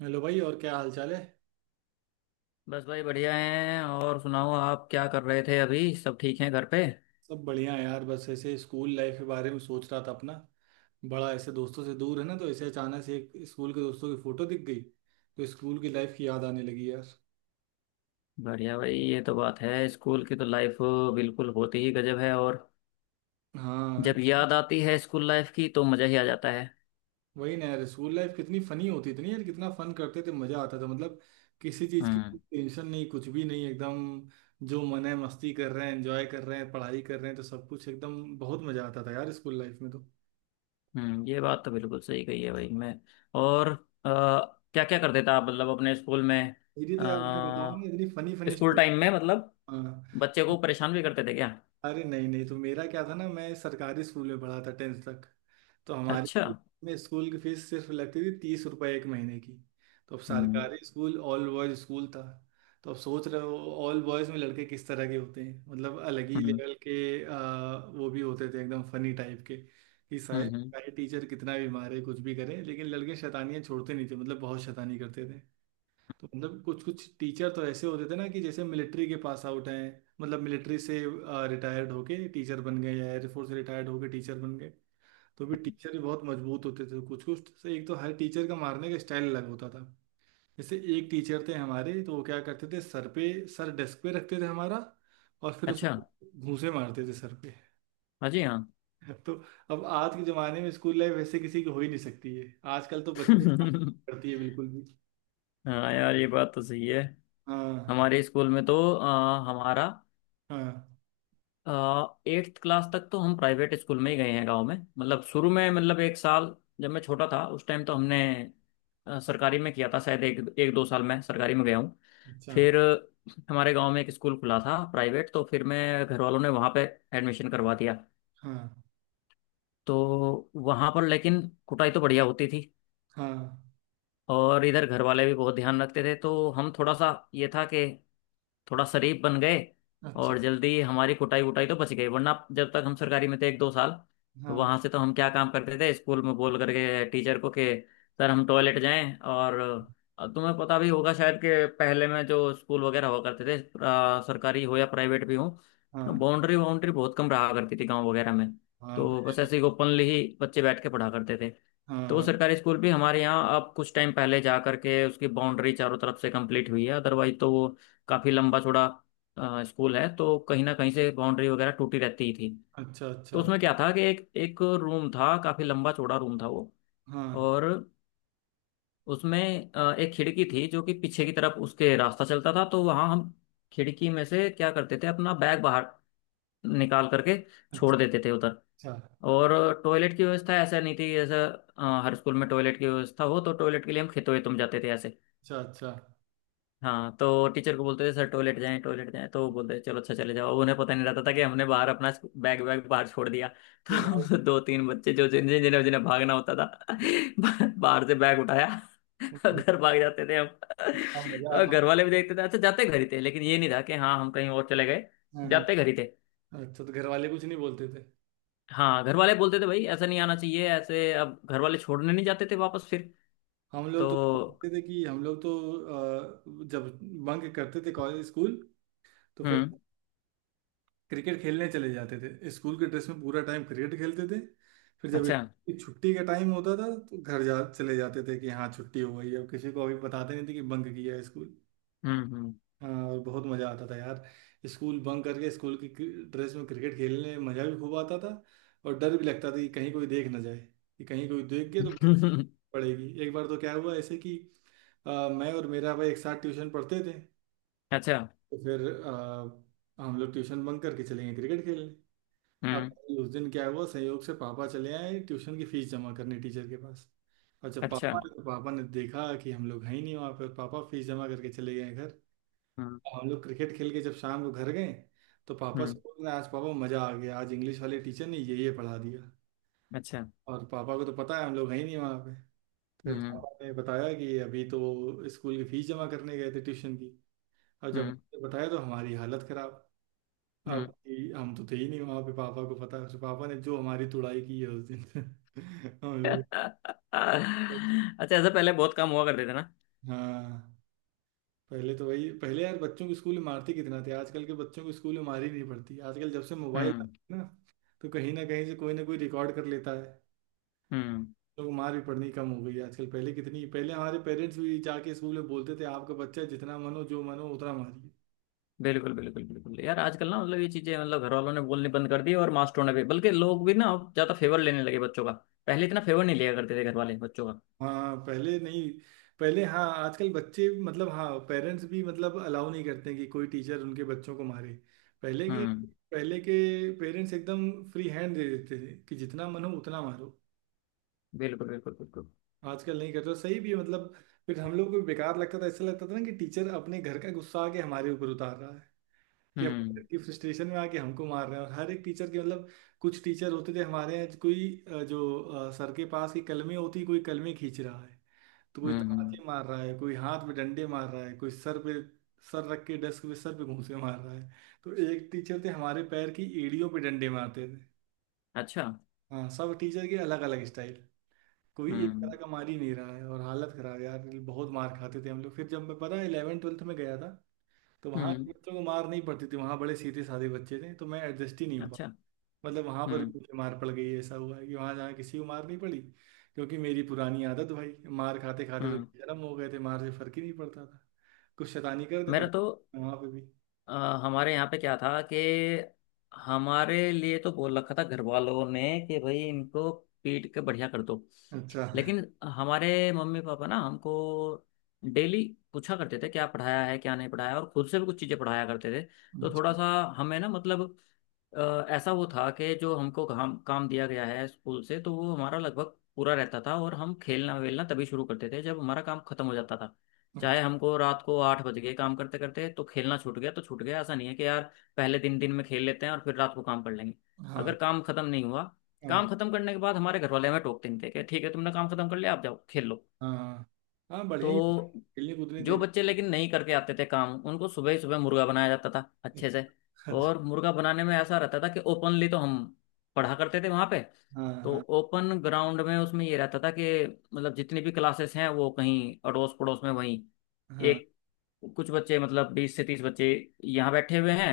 Hello भाई और क्या हाल चाल है। बस भाई बढ़िया हैं। और सुनाओ, आप क्या कर रहे थे अभी? सब ठीक हैं घर पे? सब बढ़िया है यार, बस ऐसे स्कूल लाइफ के बारे में सोच रहा था अपना। बड़ा ऐसे दोस्तों से दूर है ना, तो ऐसे अचानक से एक स्कूल के दोस्तों की फोटो दिख गई तो स्कूल की लाइफ की याद आने लगी यार। बढ़िया भाई, ये तो बात है। स्कूल की तो लाइफ बिल्कुल होती ही गजब है। और हाँ, जब याद आती है स्कूल लाइफ की, तो मज़ा ही आ जाता है। वही ना यार, स्कूल लाइफ कितनी फनी होती थी ना यार, कितना फन करते थे, मजा आता था मतलब। किसी चीज की हम्म। टेंशन नहीं, कुछ भी नहीं, एकदम जो मन है मस्ती कर रहे हैं, एंजॉय कर रहे हैं, पढ़ाई कर रहे हैं, तो सब कुछ एकदम बहुत मजा आता था यार स्कूल लाइफ में तो। हम्म, ये बात तो बिल्कुल सही कही है भाई। मैं और क्या क्या करते थे आप मतलब अपने स्कूल में? मेरी तो यार, मैं बताऊँ ना, इतनी अ, funny funny school story. Time में मतलब हाँ। बच्चे को परेशान भी करते थे क्या? अरे नहीं नहीं, तो मेरा क्या था ना, मैं सरकारी स्कूल में पढ़ा था 10th तक। तो अच्छा। हमारे में स्कूल की फीस सिर्फ लगती थी 30 रुपए एक महीने की। तो अब हम्म। सरकारी स्कूल ऑल बॉयज स्कूल था। तो अब सोच रहे हो, ऑल बॉयज में लड़के किस तरह के होते हैं, मतलब अलग ही हम्म। लेवल के वो भी होते थे एकदम फनी टाइप के। कि हम्म। सारे टीचर कितना भी मारे कुछ भी करे लेकिन लड़के शैतानियां छोड़ते नहीं थे, मतलब बहुत शैतानी करते थे। तो मतलब कुछ कुछ टीचर तो ऐसे होते थे ना कि जैसे मिलिट्री के पास आउट हैं। मतलब मिलिट्री से रिटायर्ड होके टीचर बन गए या एयरफोर्स से रिटायर्ड होके टीचर बन गए। तो भी टीचर भी बहुत मजबूत होते थे कुछ कुछ से, एक तो हर टीचर का मारने का स्टाइल अलग होता था। जैसे एक टीचर थे हमारे तो वो क्या करते थे, सर पे सर डेस्क पे रखते थे हमारा और फिर अच्छा। उसमें घूंसे मारते थे सर पे। हाँ जी। तो अब आज के जमाने में स्कूल लाइफ वैसे किसी की हो ही नहीं सकती है, आजकल तो बच्चे हाँ करती है बिल्कुल भी। हाँ यार, ये बात तो सही है। हाँ हमारे स्कूल में तो हमारा हाँ। एट्थ क्लास तक तो हम प्राइवेट स्कूल में ही गए हैं, गांव में। मतलब शुरू में, मतलब एक साल जब मैं छोटा था उस टाइम, तो हमने सरकारी में किया था। शायद एक एक दो साल मैं सरकारी में गया हूँ। अच्छा। फिर हमारे गांव में एक स्कूल खुला था प्राइवेट, तो फिर मैं घर वालों ने वहाँ पे एडमिशन करवा दिया। हाँ तो वहाँ पर लेकिन कुटाई तो बढ़िया होती थी। हाँ। और इधर घर वाले भी बहुत ध्यान रखते थे, तो हम थोड़ा सा ये था कि थोड़ा शरीफ बन गए। अच्छा। और जल्दी हमारी कुटाई वुटाई तो बच गई। वरना जब तक हम सरकारी में थे एक दो साल, तो हाँ वहां से तो हम क्या काम करते थे स्कूल में, बोल करके टीचर को कि सर हम टॉयलेट जाएं। और तुम्हें पता भी होगा शायद कि पहले में जो स्कूल वगैरह हुआ करते थे सरकारी हो या प्राइवेट भी हो, हाँ। बाउंड्री बाउंड्री बहुत कम रहा करती थी गांव वगैरह में। हाँ तो पहले बस ऐसे ही नहीं। ओपनली ही बच्चे बैठ के पढ़ा करते थे। हाँ तो हाँ। सरकारी स्कूल भी हमारे यहाँ अब कुछ टाइम पहले जा करके उसकी बाउंड्री चारों तरफ से कंप्लीट हुई है। अदरवाइज तो वो काफी लंबा चौड़ा स्कूल है, तो कहीं ना कहीं से बाउंड्री वगैरह टूटी रहती ही थी। अच्छा अच्छा। तो उसमें क्या था कि एक एक रूम था, काफी लंबा चौड़ा रूम था वो। हाँ। और उसमें एक खिड़की थी जो कि पीछे की तरफ उसके रास्ता चलता था, तो वहां हम खिड़की में से क्या करते थे, अपना बैग बाहर निकाल करके छोड़ अच्छा देते थे उधर। अच्छा। और टॉयलेट की व्यवस्था ऐसा नहीं थी, जैसे हर स्कूल में टॉयलेट की व्यवस्था हो, तो टॉयलेट के लिए हम खेतों वेतों में जाते थे ऐसे। अच्छा। अच्छा। हाँ, तो टीचर को बोलते थे सर टॉयलेट जाएं, टॉयलेट जाएं, तो वो बोलते थे चलो अच्छा चले जाओ। उन्हें पता नहीं रहता था कि हमने बाहर अपना बैग वैग बाहर छोड़ दिया। फिर भाई, तो दो तीन बच्चे जो जिन जिन- जिन्हें जिन्हें भागना होता था, बाहर से बैग उठाया कितना घर भाग जाते थे। हम मजा तो आता घर होगा। वाले भी देखते थे, अच्छा, जाते घर ही थे। लेकिन ये नहीं था कि हाँ हम कहीं और चले गए, हाँ हाँ। जाते घर ही थे। अच्छा, तो घर वाले कुछ नहीं बोलते थे। हाँ, घर वाले बोलते थे भाई ऐसा नहीं आना चाहिए ऐसे। अब घर वाले छोड़ने नहीं जाते थे वापस फिर हम लोग तो क्या तो। करते थे कि हम लोग तो जब बंक करते थे कॉलेज स्कूल, तो फिर हम्म। क्रिकेट खेलने चले जाते थे, स्कूल के ड्रेस में पूरा टाइम क्रिकेट खेलते थे। फिर जब अच्छा। छुट्टी का टाइम होता था तो घर जा चले जाते थे कि हाँ छुट्टी हो गई है। अब किसी को अभी बताते नहीं थे कि बंक किया है स्कूल। हम्म। हाँ और बहुत मज़ा आता था यार, स्कूल बंक करके स्कूल की ड्रेस में क्रिकेट खेलने में मज़ा भी खूब आता था। और डर भी लगता था कि कहीं कोई देख ना जाए, कि कहीं कोई देख गया तो बड़ी हम्म पड़ेगी। एक बार तो क्या हुआ ऐसे कि मैं और मेरा भाई एक साथ ट्यूशन पढ़ते थे। अच्छा। तो फिर हम लोग ट्यूशन बंक करके चले गए क्रिकेट खेलने। अब हम्म। उस दिन क्या हुआ, संयोग से पापा चले आए ट्यूशन की फीस जमा करने टीचर के पास। और जब पापा अच्छा। आए, तो पापा ने देखा कि हम लोग हैं ही नहीं वहाँ पर, पापा फीस जमा करके चले गए। हम्म। हम लोग क्रिकेट खेल के जब शाम को घर गए तो पापा हम्म, से बोल रहे हैं, आज पापा मजा आ गया, आज इंग्लिश वाले टीचर ने ये पढ़ा दिया। अच्छा। और पापा को तो पता है हम लोग हैं ही नहीं वहाँ पे। फिर हम्म। पापा ने बताया कि अभी तो स्कूल की फीस जमा करने गए थे ट्यूशन की। और जब हम्म। मुझे बताया तो हमारी हालत खराब, अब हम्म कि हम तो थे ही नहीं वहाँ पे, पापा को पता है। फिर पापा ने जो हमारी तुड़ाई की है उस दिन। हम लोग, अच्छा, ऐसा पहले बहुत काम हुआ करते थे ना। हाँ पहले तो वही पहले यार बच्चों को स्कूल में मारते कितना थे, आजकल के बच्चों को स्कूल में मार ही नहीं पड़ती, आजकल जब से मोबाइल आ हम्म। गया ना तो कहीं ना कहीं से कोई ना कोई रिकॉर्ड कर लेता है। हम्म। लोग को मार भी पड़नी कम हो गई है आजकल, पहले कितनी, पहले हमारे पेरेंट्स भी जाके स्कूल में बोलते थे आपका बच्चा जितना मन हो जो मन हो उतना मारिए। बिल्कुल बिल्कुल बिल्कुल यार, आजकल ना मतलब ये चीजें मतलब घर वालों ने बोलनी बंद कर दी और मास्टरों ने भी, बल्कि लोग भी ना अब ज्यादा फेवर लेने लगे बच्चों का। पहले इतना फेवर नहीं लिया करते थे घर वाले बच्चों का। हाँ पहले नहीं, पहले हाँ आजकल बच्चे मतलब हाँ पेरेंट्स भी मतलब अलाउ नहीं करते कि कोई टीचर उनके बच्चों को मारे। पहले के हम्म। पहले के पेरेंट्स एकदम फ्री हैंड दे देते थे कि जितना मन हो उतना मारो। बिल्कुल बिल्कुल बिल्कुल। आजकल नहीं करते और सही भी है मतलब। फिर हम लोग को भी बेकार लगता था, ऐसा लगता था ना कि टीचर अपने घर का गुस्सा आके हमारे ऊपर उतार रहा है, कि अपने घर हम्म। की फ्रस्ट्रेशन में आके हमको मार रहे हैं। और हर एक टीचर के मतलब कुछ टीचर होते थे हमारे यहाँ, कोई जो सर के पास की कलमें होती, कोई कलमें खींच रहा है, तो कोई हम्म। तमाचे मार रहा है, कोई हाथ पे डंडे मार रहा है, कोई सर पे सर रख के डेस्क पे सर पे घूंसे मार रहा है। तो एक टीचर थे हमारे, पैर की एड़ियों पे डंडे मारते थे। अच्छा। हाँ, सब टीचर के अलग अलग स्टाइल, कोई एक हम्म। तरह का मार ही नहीं रहा है, और हालत खराब है यार, बहुत मार खाते थे हम लोग। फिर जब मैं पता है 11th 12th में गया था, तो वहाँ हम्म। के बच्चों को मार नहीं पड़ती थी, वहाँ बड़े सीधे साधे बच्चे थे, तो मैं एडजस्ट ही नहीं हो पा, अच्छा। मतलब वहाँ पर भी हम्म। मुझे मार पड़ गई, ऐसा हुआ है कि वहाँ जहाँ किसी को मार नहीं पड़ी। क्योंकि मेरी पुरानी आदत भाई, मार खाते खाते तो हम्म। बेशरम हो गए थे, मार से फर्क ही नहीं पड़ता था, कुछ शैतानी कर दे तो मेरा तो वहाँ पे भी। अ, हमारे यहाँ पे क्या था कि हमारे लिए तो बोल रखा था घर वालों ने कि भाई इनको पीट के बढ़िया कर दो। अच्छा लेकिन हमारे मम्मी पापा ना हमको डेली पूछा करते थे क्या पढ़ाया है, क्या नहीं पढ़ाया, और खुद से भी कुछ चीज़ें पढ़ाया करते थे। तो थोड़ा अच्छा। सा हमें ना मतलब ऐसा वो था कि जो हमको काम काम दिया गया है स्कूल से, तो वो हमारा लगभग पूरा रहता था। और हम खेलना वेलना तभी शुरू करते थे जब हमारा काम खत्म हो जाता था। चाहे अच्छा। हमको रात को 8 बज गए काम करते करते, तो खेलना छूट गया तो छूट गया। ऐसा नहीं है कि यार पहले दिन दिन में खेल लेते हैं और फिर रात को काम कर लेंगे। हाँ अगर काम खत्म नहीं हुआ, हाँ। काम खत्म करने के बाद हमारे घर वाले हमें टोकते नहीं थे, कि ठीक है तुमने काम खत्म कर लिया, आप जाओ खेल लो। हाँ हाँ बढ़िया तो ही खेलने कूदने जो देना। बच्चे लेकिन नहीं करके आते थे काम, उनको सुबह ही सुबह मुर्गा बनाया जाता था अच्छे से। अच्छा अच्छा। और मुर्गा बनाने में ऐसा रहता था कि ओपनली तो हम पढ़ा करते थे वहां पे, तो हाँ ओपन ग्राउंड में उसमें ये रहता था कि मतलब जितनी भी क्लासेस हैं वो कहीं अड़ोस पड़ोस में वहीं हाँ। एक, कुछ बच्चे मतलब 20 से 30 बच्चे यहाँ बैठे हुए हैं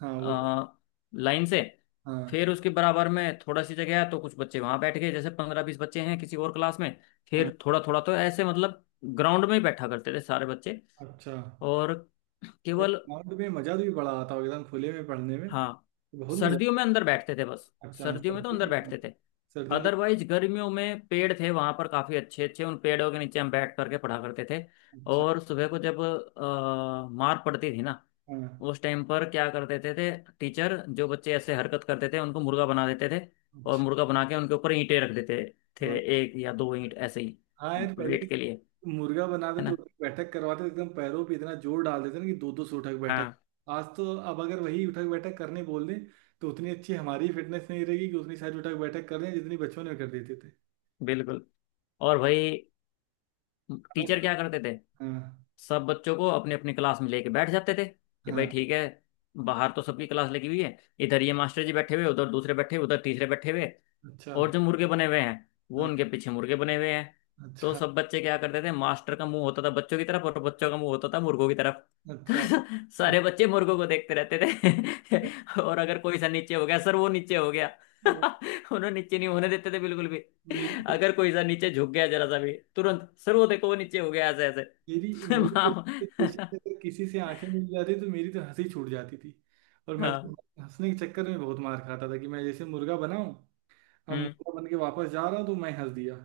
हाँ वो तो। अ, लाइन से। हाँ फिर उसके बराबर में थोड़ा सी जगह है, तो कुछ बच्चे वहां बैठ गए, जैसे 15-20 बच्चे हैं किसी और क्लास में। हाँ। फिर थोड़ा थोड़ा तो ऐसे मतलब ग्राउंड में ही बैठा करते थे सारे बच्चे। अच्छा यार, और केवल ग्राउंड में मजा भी बड़ा आता होगा एकदम खुले में पढ़ने में, हाँ, बहुत मजा सर्दियों में आता अंदर बैठते थे बस। है। अच्छा सर्दियों में तो सर्दी अंदर में तो, बैठते थे। सर्दियों तो। अदरवाइज गर्मियों में पेड़ थे वहां पर काफी अच्छे अच्छे, उन पेड़ों के नीचे हम बैठ करके पढ़ा करते थे। अच्छा। और सुबह को जब मार पड़ती थी ना, हाँ। उस टाइम पर क्या करते थे टीचर जो बच्चे ऐसे हरकत करते थे उनको मुर्गा बना देते थे। और अच्छा। मुर्गा बना के उनके ऊपर ईंटें रख देते थे, हाँ एक या दो ईंट ऐसे ही, हाँ यार पहले वेट के लिए। मुर्गा बनाते है तो ना। उठक बैठक करवाते तो एकदम पैरों पे इतना जोर डाल देते ना कि 200-200 उठक बैठक। हाँ। आज तो अब अगर वही उठक बैठक करने बोल दें, तो उतनी अच्छी हमारी फिटनेस नहीं रहेगी कि उतनी सारी उठक बैठक कर रहे हैं जितनी बचपन में कर देते थे। बिल्कुल। और भाई अलग टीचर अलग, क्या करते थे, हाँ सब बच्चों को अपने अपने क्लास में लेके बैठ जाते थे कि भाई हाँ। ठीक है। बाहर तो सबकी क्लास लगी हुई है। इधर ये मास्टर जी बैठे हुए, उधर दूसरे बैठे हुए, उधर तीसरे बैठे हुए। अच्छा। और जो मुर्गे बने हुए हैं, वो हाँ। उनके पीछे मुर्गे बने हुए हैं। तो अच्छा सब बच्चे क्या करते थे, मास्टर का मुंह होता था बच्चों की तरफ और बच्चों का मुंह होता था मुर्गों की तरफ। अच्छा। तो सारे बच्चे मुर्गों को देखते रहते थे। और अगर कोई सा नीचे हो गया, सर वो नीचे हो गया। उन्हें नीचे नहीं होने देते थे बिल्कुल भी। मेरी अगर कोई सा नीचे झुक गया जरा सा भी, तुरंत सर वो देखो वो नीचे हो गया ऐसे। मेरी मेरी वाह। ऐसी थी, अगर किसी से आंखें मिल जाती तो मेरी तो हंसी छूट जाती थी। और मैं तो हाँ। हंसने के चक्कर में बहुत मार खाता था, कि मैं जैसे मुर्गा बना हूँ, अब हम्म। मुर्गा बन के वापस जा रहा हूँ, तो मैं हंस दिया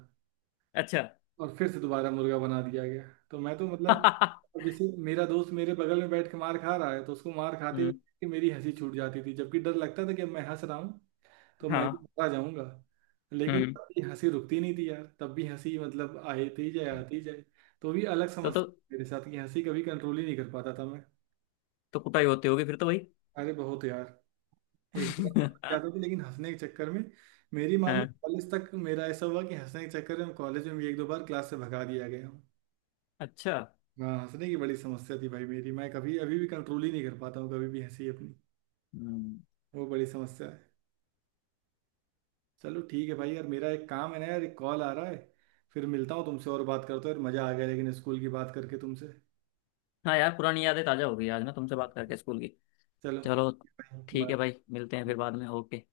अच्छा। और फिर से दोबारा मुर्गा बना दिया गया। तो मैं तो मतलब, हम्म। अब जैसे मेरा दोस्त मेरे बगल में बैठ के मार खा रहा है तो उसको मार खाते हुए देख के मेरी हंसी छूट जाती थी, जबकि डर लगता था कि अब मैं हंस रहा हूँ तो मैं भी हाँ। बता जाऊंगा। लेकिन हम्म। तब भी हंसी रुकती नहीं थी यार, तब भी हंसी मतलब आती जाए आती जाए। तो भी अलग तो समस्या तो थी मेरे साथ, कि हंसी कभी कंट्रोल ही नहीं कर पाता था मैं। तो कुटाई होती होगी फिर तो भाई। अरे बहुत यार, एक दो बार लग जाता था लेकिन हंसने के चक्कर में। मेरी मान लो हाँ। कॉलेज तक मेरा ऐसा हुआ कि हंसने के चक्कर में कॉलेज में भी एक दो बार क्लास से भगा दिया गया हूँ। अच्छा। हाँ, हंसने की बड़ी समस्या थी भाई मेरी, मैं कभी अभी भी कंट्रोल ही नहीं कर पाता हूँ कभी भी हंसी अपनी, हम्म। वो बड़ी समस्या है। चलो ठीक है भाई, यार मेरा एक काम है ना यार, एक कॉल आ रहा है, फिर मिलता हूँ तुमसे और बात करता हूँ यार, मज़ा आ गया लेकिन स्कूल की बात करके तुमसे। हाँ यार, पुरानी यादें ताजा हो गई आज ना तुमसे बात करके स्कूल की। चलो चलो ठीक बाय। है भाई, मिलते हैं फिर बाद में। ओके।